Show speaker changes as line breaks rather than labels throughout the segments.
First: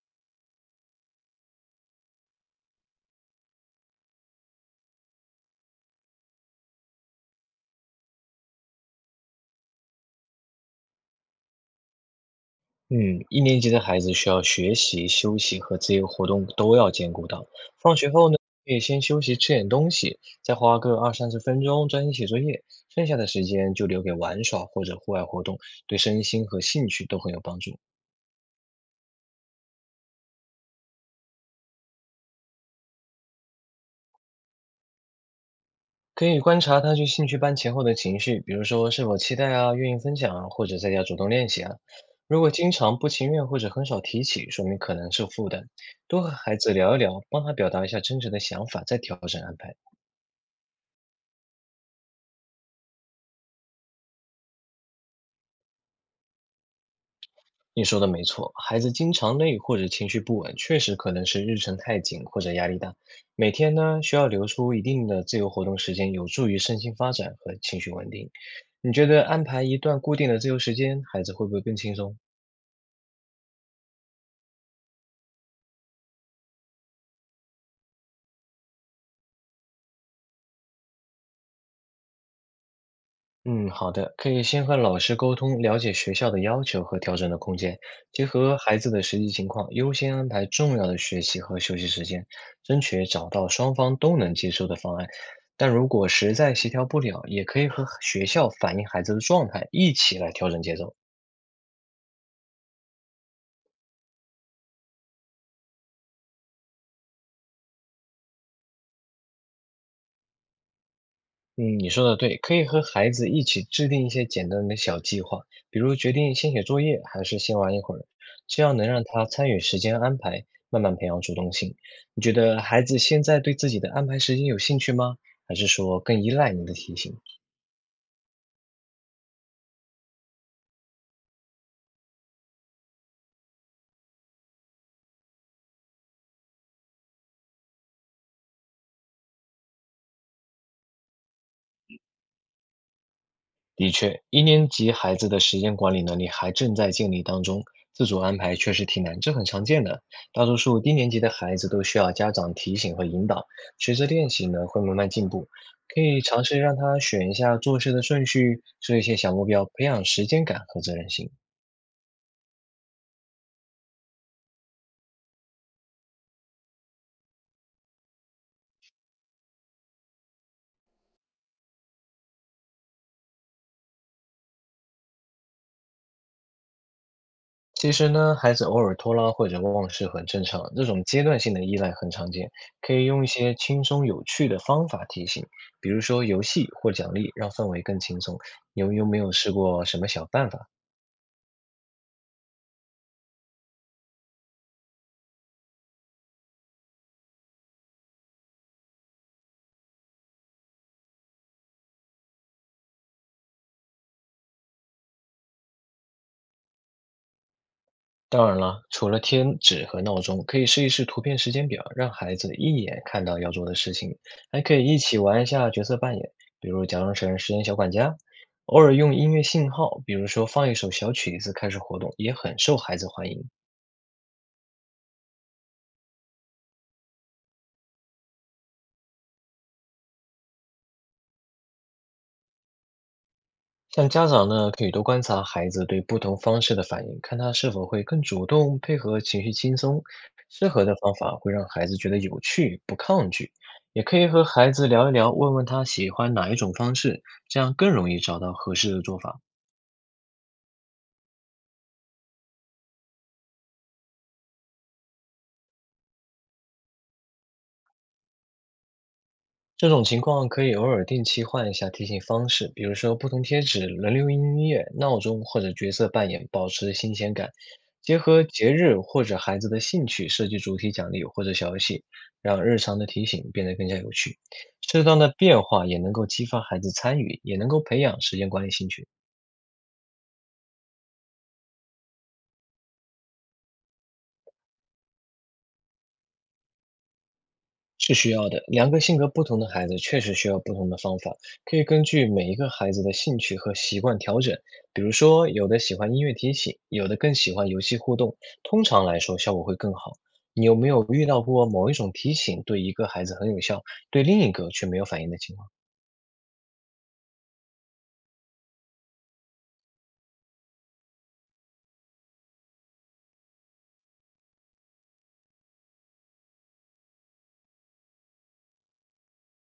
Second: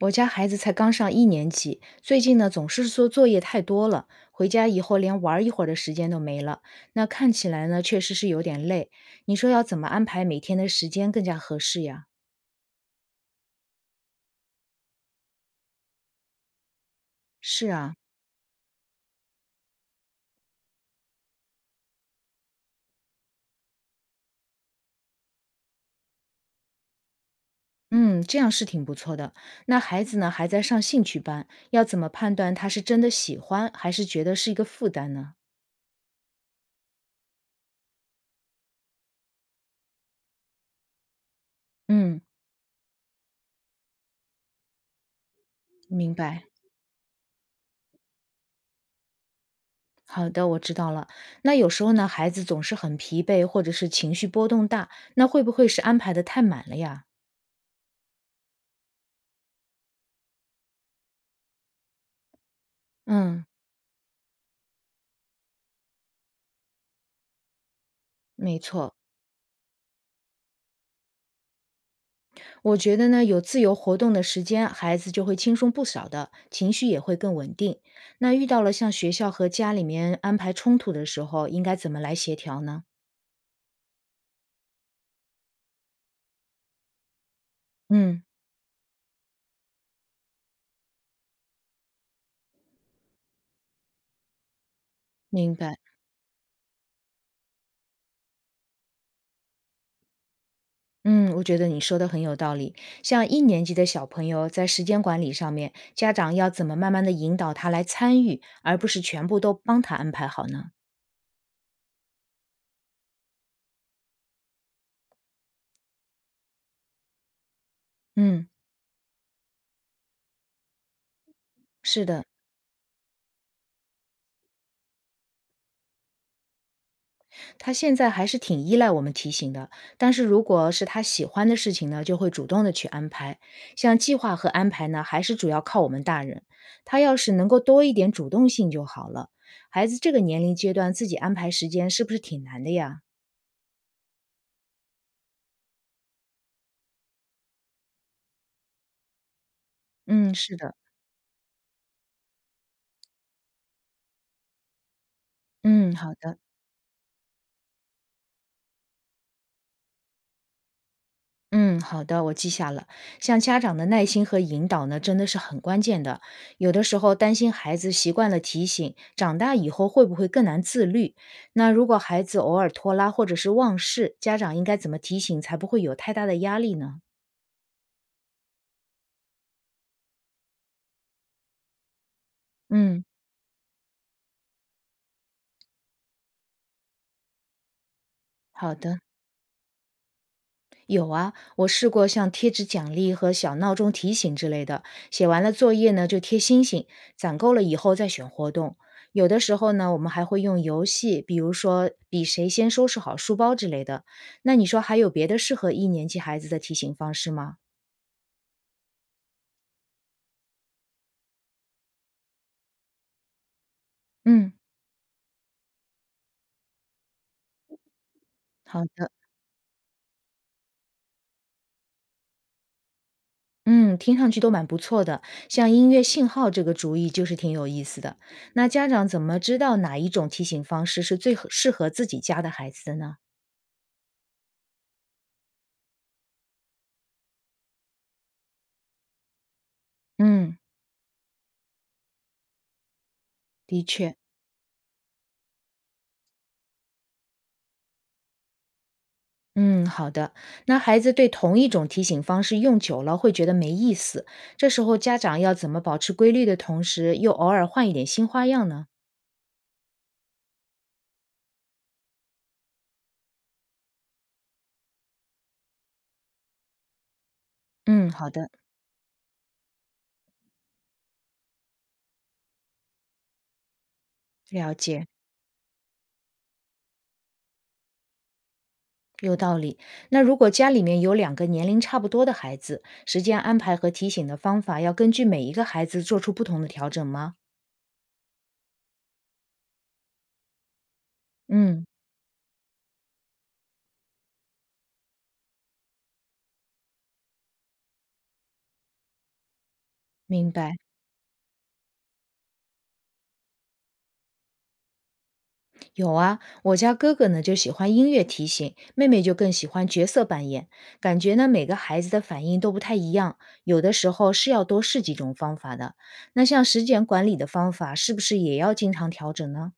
我家孩子才刚上一年级，最近呢总是说作业太多了，回家以后连玩儿一会儿的时间都没了。那看起来呢，确实是有点累。你说要怎么安排每天的时间更加合适呀？
嗯，1年级的孩子需要学习、休息和自由活动都要兼顾到。
是啊，
放学后呢，可以先休息吃点东西，再花个20到30分钟专心写作业，剩下的时间就留给玩耍或者户外活动，对身心和兴趣都很有帮助。
嗯，这样是挺不错的。那孩子呢还在上兴趣班，要怎么判断他是真的喜欢，还是觉得是一个负担呢？
可以观察他去兴趣班前后的情绪，比如说是否期待啊、愿意分享啊，或者在家主动练习啊。
嗯，
如果经常不情愿或者很少提起，说明可能是负担。
明
多和
白。
孩子聊一聊，帮他表达一下真实的想法，再调整安排。
好的，我知道了。那有时候呢，孩子总是很疲惫，或者是情绪波动大，那会不会是安排的太满了呀？
你说的没错，孩子经常累或者情绪不稳，确实可能是日程太紧或者压力大。
嗯，
每天呢，需要留出一定的自由活动时间，有助于身心发展和情绪稳定。
没错，
你觉得安排一段固定的自由时间，孩子会不会更轻松？
我觉得呢，有自由活动的时间，孩子就会轻松不少的，情绪也会更稳定。那遇到了像学校和家里面安排冲突的时候，应该怎么来协调呢？
嗯，好的，可以先和老师沟通，了解学校的要求和调整的空间，
嗯，
结合孩子的实际情况，优先安排重要的学习和休息时间，争取找到双方都能接受的方案。
明
但
白。
如果实在协调不了，也可以和学校反映孩子的状态，一起来调整节奏。
嗯，我觉得你说的很有道理。像一年级的小朋友在时间管理上面，家长要怎么慢慢的引导他来参与，而不是全部都帮他安排好呢？
嗯，你说的对，可以和孩子一起制定一些简单的小计划，比如决定先写作业还是先玩一会儿，
嗯，
这样能让他参与时间安排，慢慢培养主动性。
是
你
的。
觉得孩子现在对自己的安排时间有兴趣吗？还是说更依赖你的提醒？
他现在还是挺依赖我们提醒的，但是如果是他喜欢的事情呢，就会主动的去安排。像计划和安排呢，还是主要靠我们大人。他要是能够多一点主动性就好了。孩子这个年龄阶段自己安排时间是不是挺难的呀？
的确，一年级孩子的时间管理能力还正在建立当中，自主安排确实挺难，这很常见的。
嗯，
大
是
多
的，
数低年级的孩子都需要家长提醒和引导，随着练习呢，会慢慢进步。
嗯，
可
好
以
的。
尝试让他选一下做事的顺序，设一些小目标，培养时间感和责任心。
嗯，好的，我记下了。像家长的耐心和引导呢，真的是很关键的。有的时候担心孩子习惯了提醒，长大以后会不会更难自律？那如果孩子偶尔拖拉或者是忘事，家长应该怎么提醒才不会有太大的压力呢？
其实呢，孩子偶尔拖拉或者忘事很正常，这种阶段性的依赖很常见，可
嗯，
以用一些轻松有趣的方法提醒，比如说游戏或奖励，让氛围更轻松。
好
你们
的。
有没有试过什么小办法？
有啊，我试过像贴纸奖励和小闹钟提醒之类的，写完了作业呢就贴星星，攒够了以后再选活动。有的时候呢，我们还会用游戏，比如说比谁先收拾好书包之类的。那你说还有别的适合一年级孩子的提醒方式吗？
当然了，除了贴纸和闹钟，可以试一试图片时间表，让孩子一眼看到要做的事情，
嗯，
还可以一起玩一下角色扮演，比如假装成时间小管家。偶
好
尔
的。
用音乐信号，比如说放一首小曲子开始活动，也很受孩子欢迎。
嗯，听上去都蛮不错的，像音乐信号这个主意就是挺有意思的。那家长怎么知道哪一种提醒方式是最合适合自己家的孩子的呢？
像家长呢，可以多观察孩子对不同方式的反应，看他是否会更主动配合、情绪轻松。
嗯，
适合的方法会让孩子觉得有趣，不抗拒。
的
也
确。
可以和孩子聊一聊，问问他喜欢哪一种方式，这样更容易找到合适的做法。
嗯，好的。那孩子对同一种提醒方式用久了，会觉得没意思。这时候家长要怎么保持规律的同时，又偶尔换一点新花样呢？
这种情况可以偶尔定期换一下提醒方式，比如说不同贴纸、轮流音乐、闹钟或者角色扮演，保持新鲜感。
嗯，
结
好
合
的，
节日或者孩子的兴趣，设计主题奖励或者小游戏，让日常的提醒变得更加有趣。
了
适
解，
当的变化也能够激发孩子参与，也能够培养时间管理兴趣。
有道理。那如果家里面有两个年龄差不多的孩子，时间安排和提醒的方法要根据每一个孩子做出不同的调整吗？
是需要的，两个性格不同的孩子确实需要不同的方法，可
嗯，
以根据每一个孩子的兴趣和习惯调整。比如说，有的喜欢音乐提醒，有的更喜欢游戏互动，通常来说效果会更好。
明
你有
白。
没有遇到过某一种提醒对一个孩子很有效，对另一个却没有反应的情况？
有啊，我家哥哥呢就喜欢音乐提醒，妹妹就更喜欢角色扮演。感觉呢每个孩子的反应都不太一样，有的时候是要多试几种方法的。那像时间管理的方法，是不是也要经常调整呢？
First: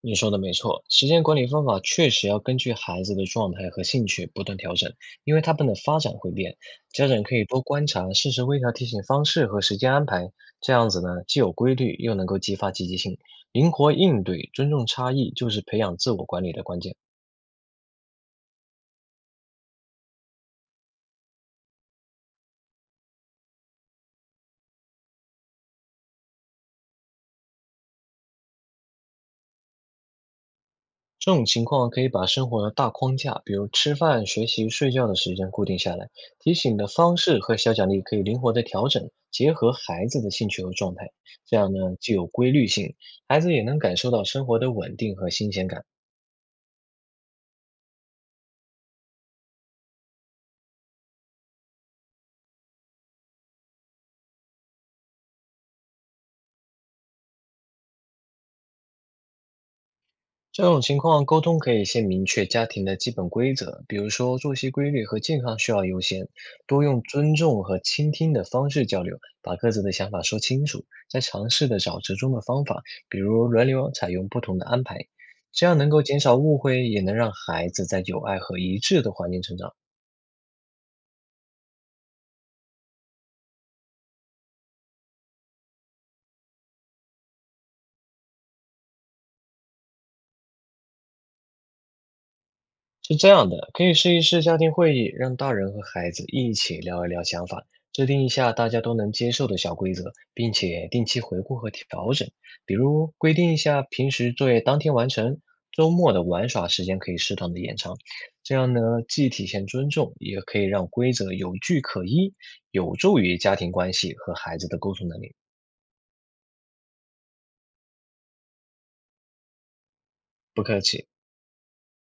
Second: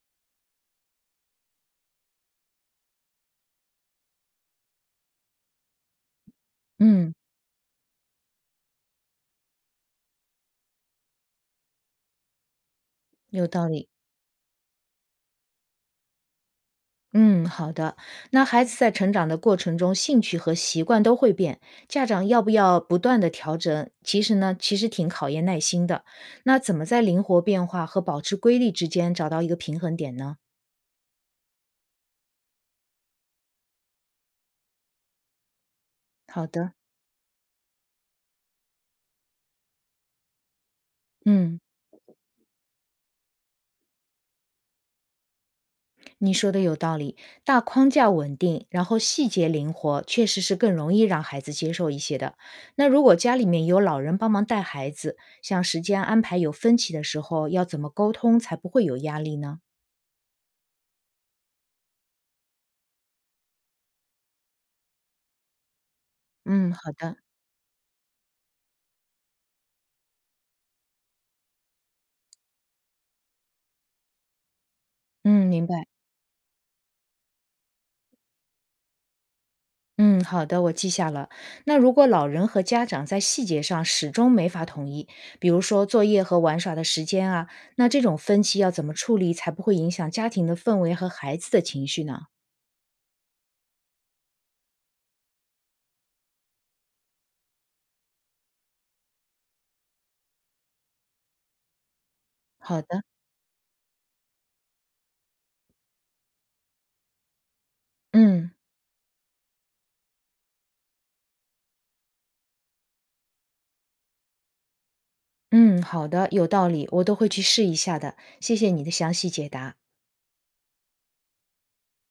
你说的没错，时间管理方法确实要根据孩子的状态和兴趣不断调整，因为他们的发展会变。家
嗯，
长可以多观察，适时微调提醒方式和时间安排，这样子呢，既有规律，又能够激发积极性，
有道
灵
理。
活应对，尊重差异，就是培养自我管理的关键。
嗯，好的。那孩子在成长的过程中，兴趣和习惯都会变，家长要不要不断的调整？其实挺考验耐心的。那怎么在灵活变化和保持规律之间找到一个平衡点呢？
这种情况可以把生活的大框架，比如吃饭、学习、睡觉的时间固定下来，
好
提
的。
醒的方式和小奖励可以灵活的调整，结合孩子的兴趣和状态，这
嗯，
样呢既有规律性，孩子也能感受到生活的稳定和新鲜感。
你说的有道理，大框架稳定，然后细节灵活，确实是更容易让孩子接受一些的。那如果家里面有老人帮忙带孩子，像时间安排有分歧的时候，要怎么沟通才不会有压力呢？
这种情况，沟通可以先明确家庭的基本规则，比如说作息规律和健康需要优先，
嗯，
多
好
用
的，
尊重和倾听的方式交流，把各自的想法说清楚，再尝试的找折中的方法，比如轮流采用不同的安排，
嗯，明
这样
白。
能够减少误会，也能让孩子在有爱和一致的环境成长。
嗯，好的，我记下了。那如果老人和家长在细节上始终没法统一，比如说作业和玩耍的时间啊，那这种分歧要怎么处理才不会影响家庭的氛围和孩子的情绪呢？
是这样的，可以试一试家庭会议，让大人和孩子一起聊一聊想法，制定一下大家都能接受的小规则，并且定期回顾和调整。比
好的，
如规定一下平时作业当天完成，周末的玩耍时间可以适当的延长。
嗯。
这样呢，既体现尊重，也可以让规则有据可依，有助于家庭关系和孩子的沟通能力。
嗯，好的，有道理，我都会去试一下的。谢谢你的详细解答。
不客气。